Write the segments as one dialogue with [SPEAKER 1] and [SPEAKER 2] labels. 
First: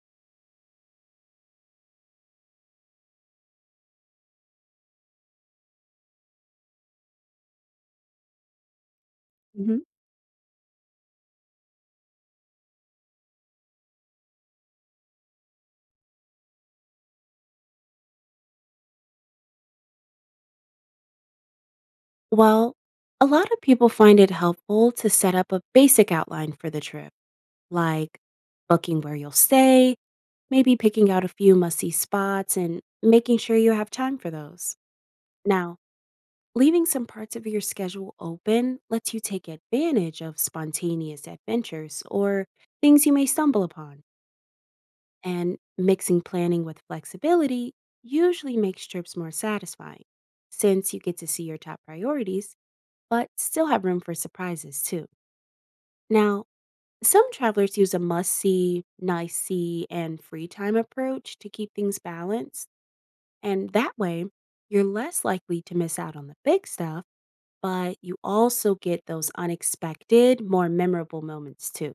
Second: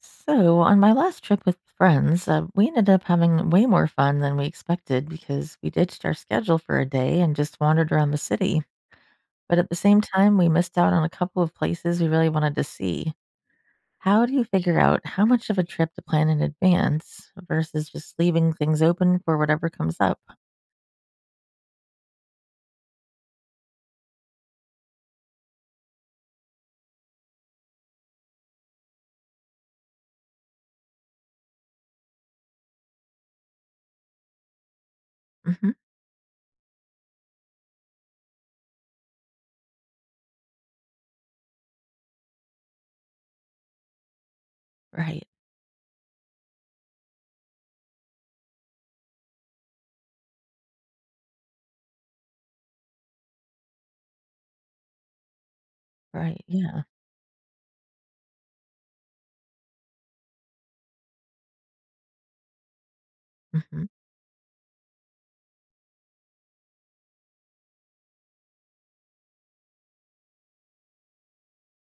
[SPEAKER 1] So, on my last trip with friends, we ended up having way more fun than we expected because we ditched our schedule for a day and just wandered around the city. But at the
[SPEAKER 2] Mhm.
[SPEAKER 1] same time, we missed out on a couple of places we really wanted to see. How do you figure out how much of a trip to plan in advance versus just leaving things open for whatever comes up?
[SPEAKER 2] Well, a lot of people find it helpful to set up a basic outline for the trip, like booking where you'll stay, maybe picking out a few must see spots, and making sure you have time for those.
[SPEAKER 1] Hmm.
[SPEAKER 2] Now, leaving some parts of your schedule open lets you take advantage of spontaneous adventures or things you may stumble upon.
[SPEAKER 1] Right,
[SPEAKER 2] And mixing planning with flexibility usually makes trips more satisfying since you get to see your top priorities but still have room for surprises too.
[SPEAKER 1] right,
[SPEAKER 2] Now,
[SPEAKER 1] yeah.
[SPEAKER 2] some travelers use a must see, nice see, and free time approach to keep things balanced. And
[SPEAKER 1] Hmm.
[SPEAKER 2] that way, you're less likely to miss out on the big stuff, but you also get those unexpected, more memorable moments too.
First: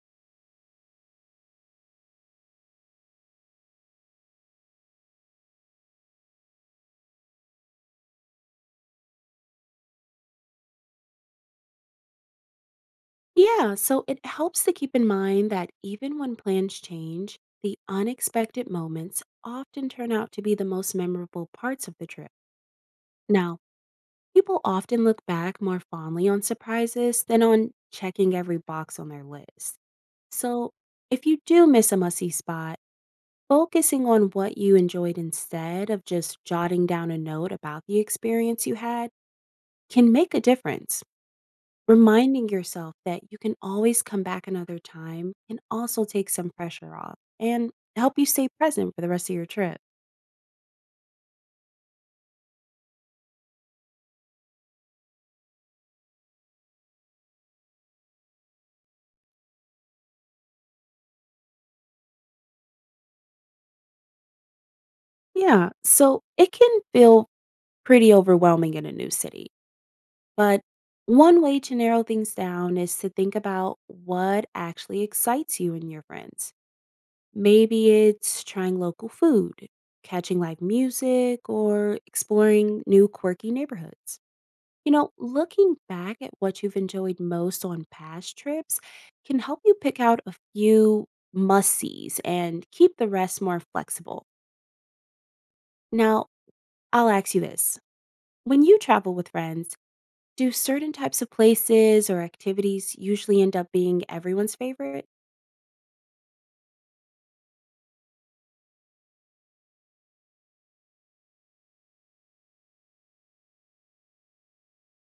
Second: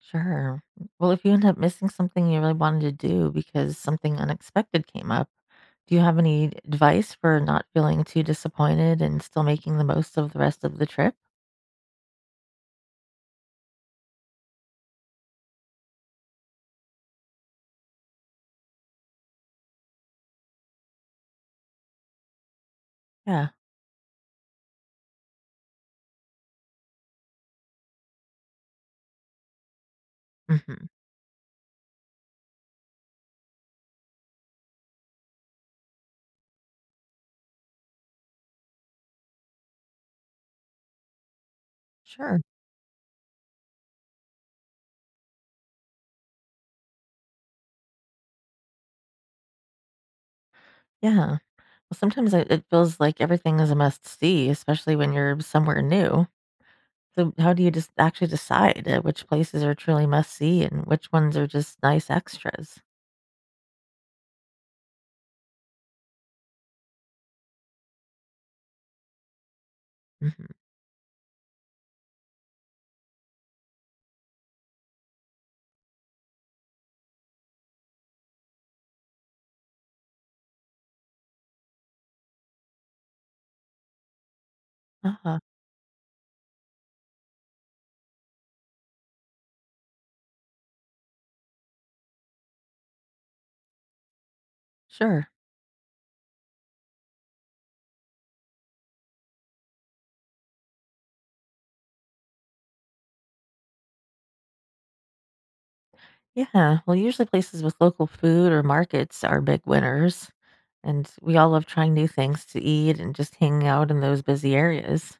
[SPEAKER 1] Sure. Well, if you end up missing something you really wanted to do because something unexpected came up, do you have any advice for not feeling too disappointed and still making the most of the rest of the trip?
[SPEAKER 2] Yeah, so it helps to keep in mind that even when plans change, the unexpected moments often turn out to be the most memorable parts of the trip.
[SPEAKER 1] Yeah.
[SPEAKER 2] Now, people often look back more fondly on surprises than on checking every box on their list. So,
[SPEAKER 1] Hmm.
[SPEAKER 2] if you do miss a musty spot, focusing on what you enjoyed instead of just jotting down a note about the experience you had can make a difference.
[SPEAKER 1] Sure.
[SPEAKER 2] Reminding yourself that you can always come back another time can also take some pressure off and help you stay present for the rest of your trip.
[SPEAKER 1] Yeah. Well, sometimes it feels like everything is a must see, especially when you're somewhere new. So, how do you just actually decide which places are truly must see and which ones are just nice extras?
[SPEAKER 2] Yeah, so it can feel pretty overwhelming in a new city.
[SPEAKER 1] Hmm.
[SPEAKER 2] But one way to narrow things down is to think about what actually excites you and your friends. Maybe it's trying local food, catching live music, or exploring new quirky neighborhoods. You know,
[SPEAKER 1] Uh-huh.
[SPEAKER 2] looking back at what you've enjoyed most on past trips can help you pick out a few must sees and keep the rest more flexible.
[SPEAKER 1] Sure.
[SPEAKER 2] Now, I'll ask you this: when you travel with friends, do certain types of places or activities usually end up being everyone's favorite?
[SPEAKER 1] Yeah, well, usually places with local food or markets are big winners. And we all love trying new things to eat and just hanging out in those busy areas.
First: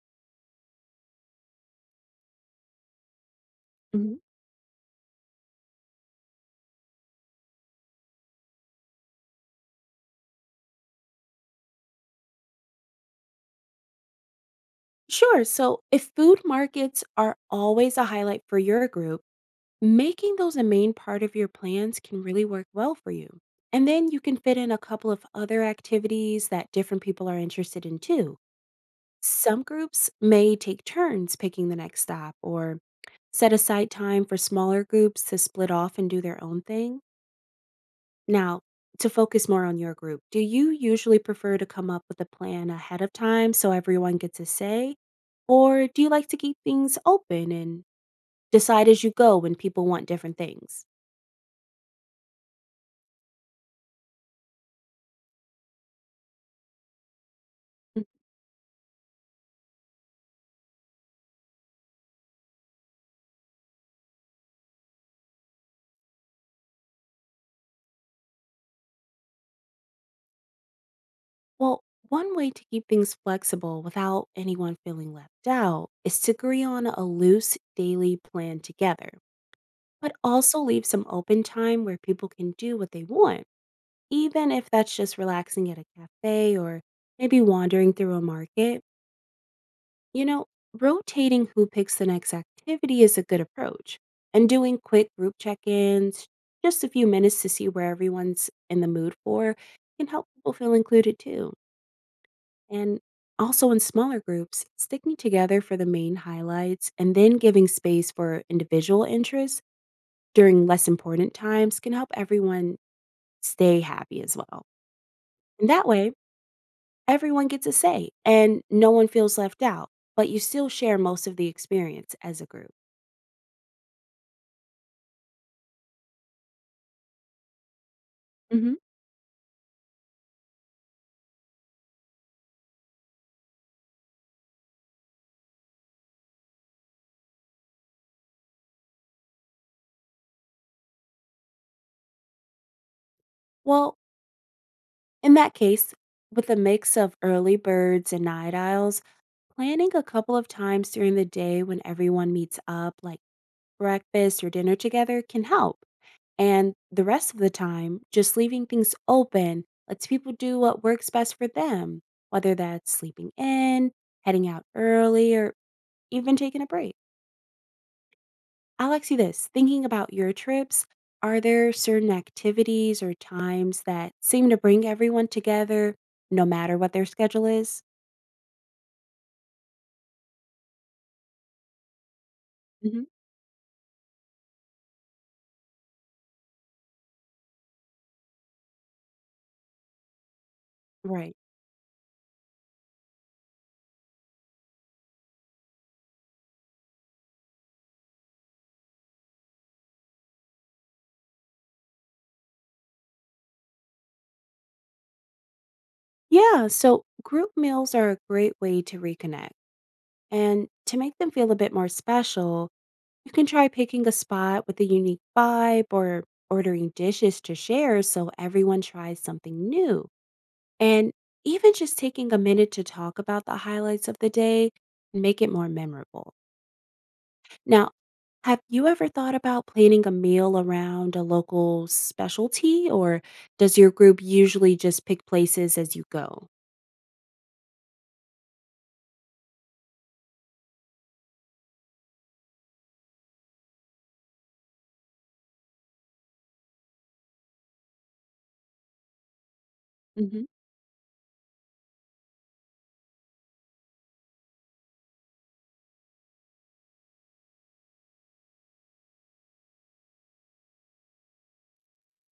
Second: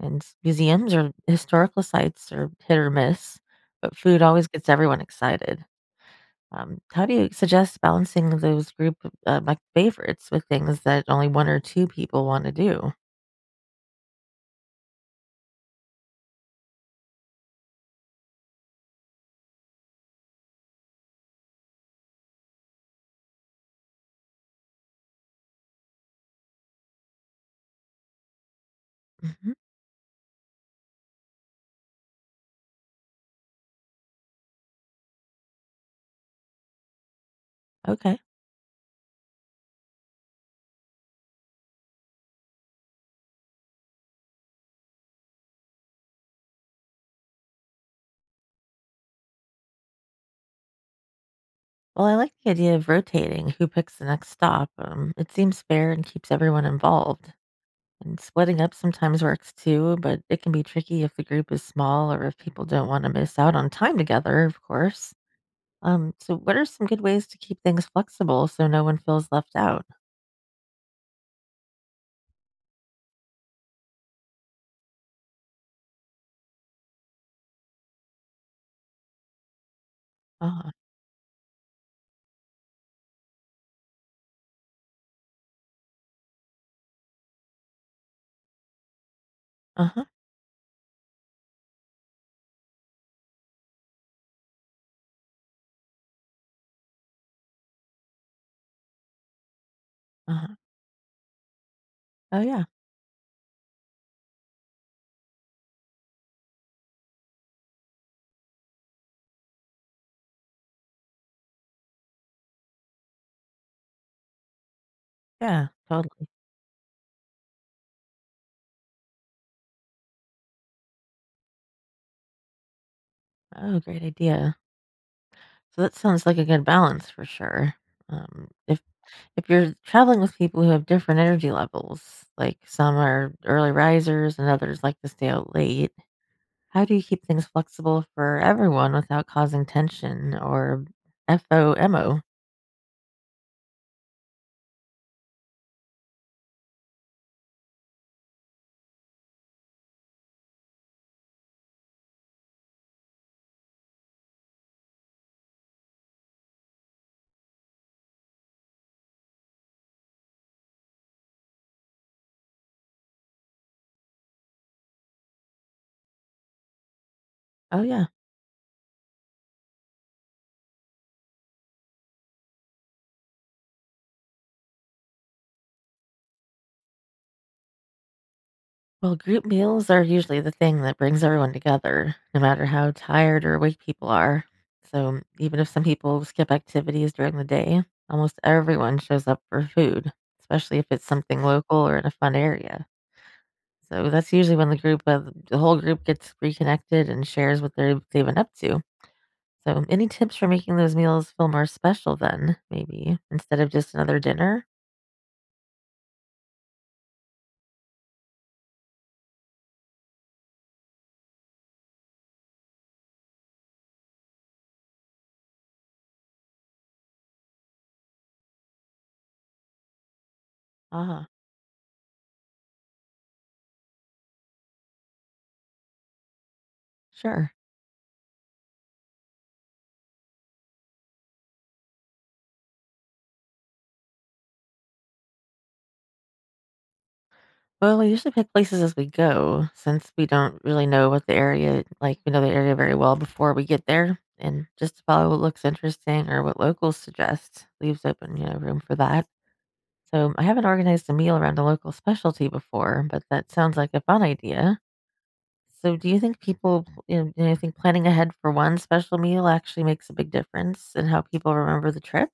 [SPEAKER 1] And museums or historical sites are hit or miss, but
[SPEAKER 2] Mhm.
[SPEAKER 1] food always gets everyone excited. How do you suggest balancing those group like favorites with things that only one or two people want to do?
[SPEAKER 2] Sure. So, if food markets are always a highlight for your group, making those a main part of your plans can really work well for you. And then you can fit in a couple of other activities that different people are interested in too.
[SPEAKER 1] Hmm.
[SPEAKER 2] Some groups may take turns picking the next stop or set aside time for smaller groups to split off and do their own thing.
[SPEAKER 1] Okay.
[SPEAKER 2] Now, to focus more on your group, do you usually prefer to come up with a plan ahead of time so everyone gets a say? Or do you like to keep things open and decide as you go when people want different things?
[SPEAKER 1] Well, I like the idea of rotating who picks the next stop. It seems fair and keeps everyone involved.
[SPEAKER 2] Hm.
[SPEAKER 1] And splitting up sometimes works too, but it can be tricky if the group is small or if people don't want to miss out on time together, of course. So what are some good ways to keep things flexible so no one feels left out?
[SPEAKER 2] Well, one way to keep things flexible without anyone feeling left out is to agree on a loose daily plan together, but also
[SPEAKER 1] Uh-huh.
[SPEAKER 2] leave some open time where people can do what they want. Even if that's just relaxing at a cafe or maybe wandering through a market,
[SPEAKER 1] Uh-huh.
[SPEAKER 2] you know, rotating who picks the next activity is a good approach. And doing quick group check ins, just a few minutes to see where everyone's in the mood for, can help people
[SPEAKER 1] Uh-huh.
[SPEAKER 2] feel included too.
[SPEAKER 1] Oh yeah.
[SPEAKER 2] And also in smaller groups, sticking together for the main highlights and then giving space for individual interests during less important times can help everyone stay happy as well.
[SPEAKER 1] Yeah,
[SPEAKER 2] And that way,
[SPEAKER 1] totally.
[SPEAKER 2] everyone gets a say, and no one feels left out, but you still share most of the experience as a group.
[SPEAKER 1] Oh, great idea. So that sounds like a good balance for sure. Um,
[SPEAKER 2] Hmm.
[SPEAKER 1] if if you're traveling with people who have different energy levels, like some are early risers and others like to stay out late, how do you keep things flexible for everyone without causing tension or FOMO?
[SPEAKER 2] Well, in that case, with a mix of early birds and night owls, planning a couple of times during the day when everyone meets up, like breakfast or dinner together, can help. And the rest of the time, just leaving things open lets people do what works best for them, whether that's sleeping in, heading out early, or even taking a break.
[SPEAKER 1] Oh, yeah.
[SPEAKER 2] I'll ask you this, thinking about your trips, are there certain activities or times that seem to bring everyone together no matter what their schedule is?
[SPEAKER 1] Well, group meals are usually the thing that brings everyone together, no matter how
[SPEAKER 2] Hmm.
[SPEAKER 1] tired or awake people are. So, even if some people skip activities during the day, almost everyone shows up for food, especially if it's
[SPEAKER 2] Right.
[SPEAKER 1] something local or in a fun area. So, that's usually when the group, the whole group gets reconnected and shares what they've been up to. So, any tips for making those meals feel more special then, maybe, instead of just another dinner?
[SPEAKER 2] Yeah. So group meals are a great way to reconnect. And to make them feel a bit more special, you can try picking a spot with a unique vibe or ordering dishes to share so everyone tries something new. And
[SPEAKER 1] Ah,
[SPEAKER 2] even just taking a minute to talk about the highlights of the day and make it more memorable.
[SPEAKER 1] sure.
[SPEAKER 2] Now, have you ever thought about planning a meal around a local specialty, or does your group usually just pick places as you go?
[SPEAKER 1] Well, we usually pick places as we go since we don't really know what the area like, we know the area very well before we get there and just to follow what looks interesting or what locals suggest leaves open, you know, room for that. So I
[SPEAKER 2] Hmm.
[SPEAKER 1] haven't organized a meal around a local specialty before, but that sounds like a fun idea. So do you think people, you know, do you think planning ahead for one special meal actually makes a big difference in how people remember the trip?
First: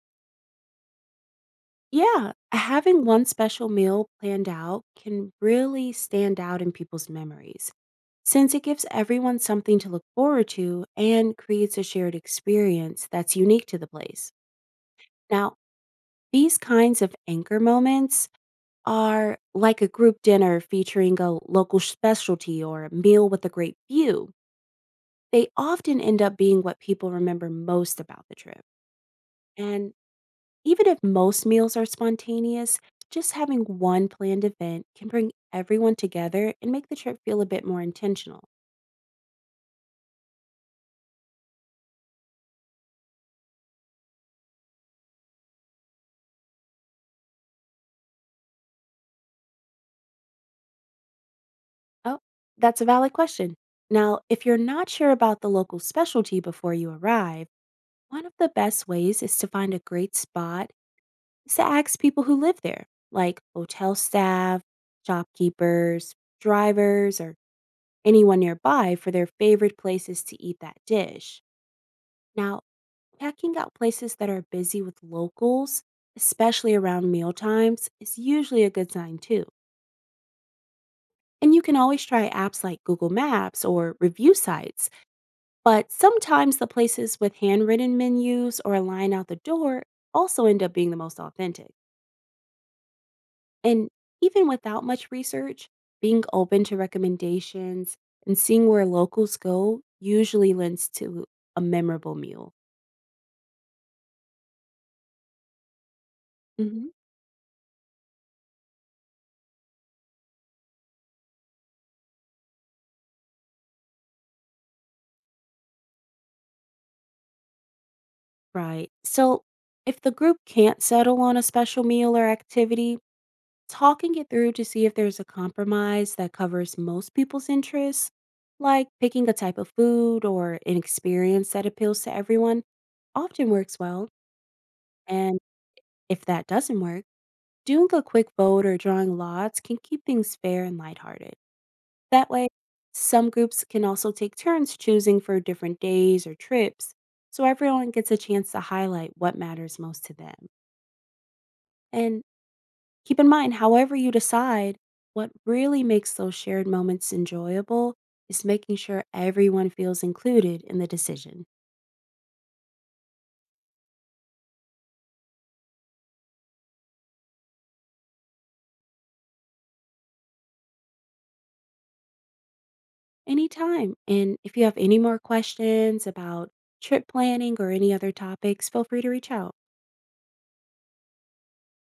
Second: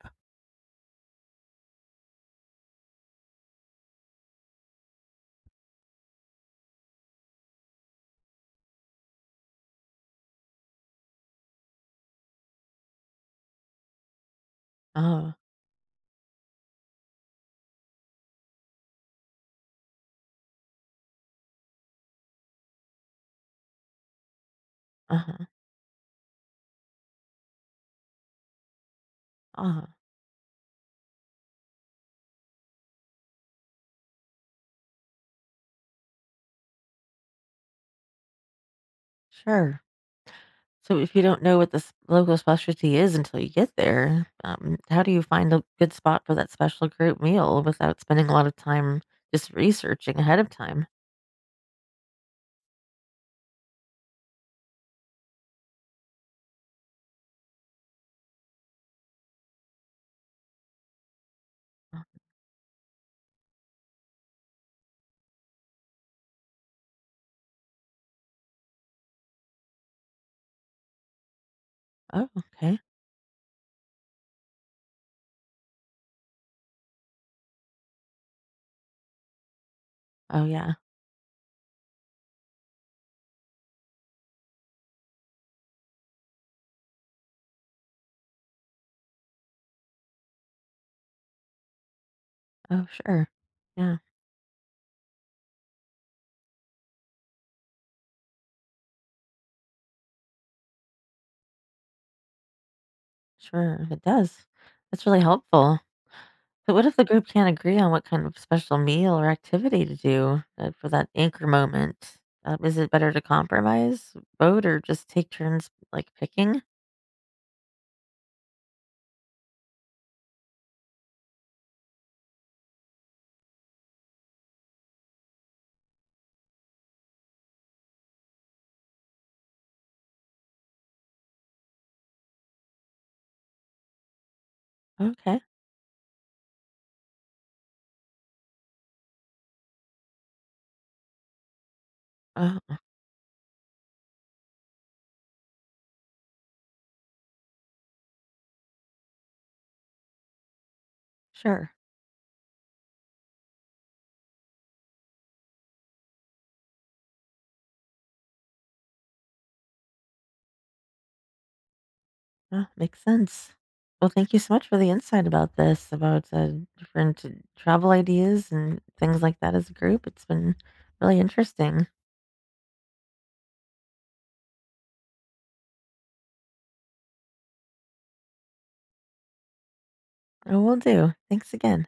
[SPEAKER 2] Yeah, having one special meal planned out can really stand out in people's memories since it gives everyone something to look forward to and creates a shared experience that's unique to the place.
[SPEAKER 1] Oh,
[SPEAKER 2] Now, these kinds of anchor moments are like a group dinner featuring a local specialty or a meal with a great view,
[SPEAKER 1] uh-huh,
[SPEAKER 2] they often end up being what people remember most about the trip.
[SPEAKER 1] uh-huh,
[SPEAKER 2] And even if most meals are spontaneous, just having one planned event can bring everyone together and make the trip feel a bit more intentional.
[SPEAKER 1] sure. So if you don't know what the local specialty is until you get there, how do you find a good spot for that special group meal without spending a lot of time just researching ahead of time?
[SPEAKER 2] Oh, that's a valid question. Now, if you're not sure about the local specialty before you arrive, one of the best ways is to find a great spot is to ask people who live there, like hotel staff, shopkeepers, drivers, or anyone nearby for their favorite places to eat that dish.
[SPEAKER 1] Oh,
[SPEAKER 2] Now,
[SPEAKER 1] okay.
[SPEAKER 2] checking out places that are busy with locals, especially around meal times, is usually a good sign too.
[SPEAKER 1] Oh, yeah.
[SPEAKER 2] And you can always try apps like Google Maps or review sites, but sometimes the places with handwritten menus or a line out the door also end up being the most authentic.
[SPEAKER 1] Oh, sure.
[SPEAKER 2] And
[SPEAKER 1] Yeah,
[SPEAKER 2] even without much research, being open to recommendations and seeing where locals go usually lends to a memorable meal.
[SPEAKER 1] sure. It does. That's really helpful. But what
[SPEAKER 2] Hmm.
[SPEAKER 1] if the group can't agree on what kind of special meal or activity to do for that anchor moment? Is it better to compromise, vote, or just take turns like picking?
[SPEAKER 2] Right. So if the group can't settle on a special meal or activity, talking it through to see if there's a compromise that covers most people's interests, like picking a type of food or an experience that appeals to everyone, often works well. And
[SPEAKER 1] Okay.
[SPEAKER 2] if that doesn't work, doing a quick vote or drawing lots can keep things fair and lighthearted. That way,
[SPEAKER 1] Uh,
[SPEAKER 2] some groups can also take turns choosing for different days or trips, so everyone gets a chance to highlight what matters most to them.
[SPEAKER 1] sure.
[SPEAKER 2] And keep in mind, however you decide, what really makes those shared moments enjoyable is making sure everyone feels included in the decision.
[SPEAKER 1] Yeah, makes sense. Well, thank you so much for the insight about this, about different travel ideas and things like that as a group. It's been really interesting.
[SPEAKER 2] Anytime. And if you have any more questions about trip planning or any other topics, feel free to reach out.
[SPEAKER 1] I will do. Thanks again.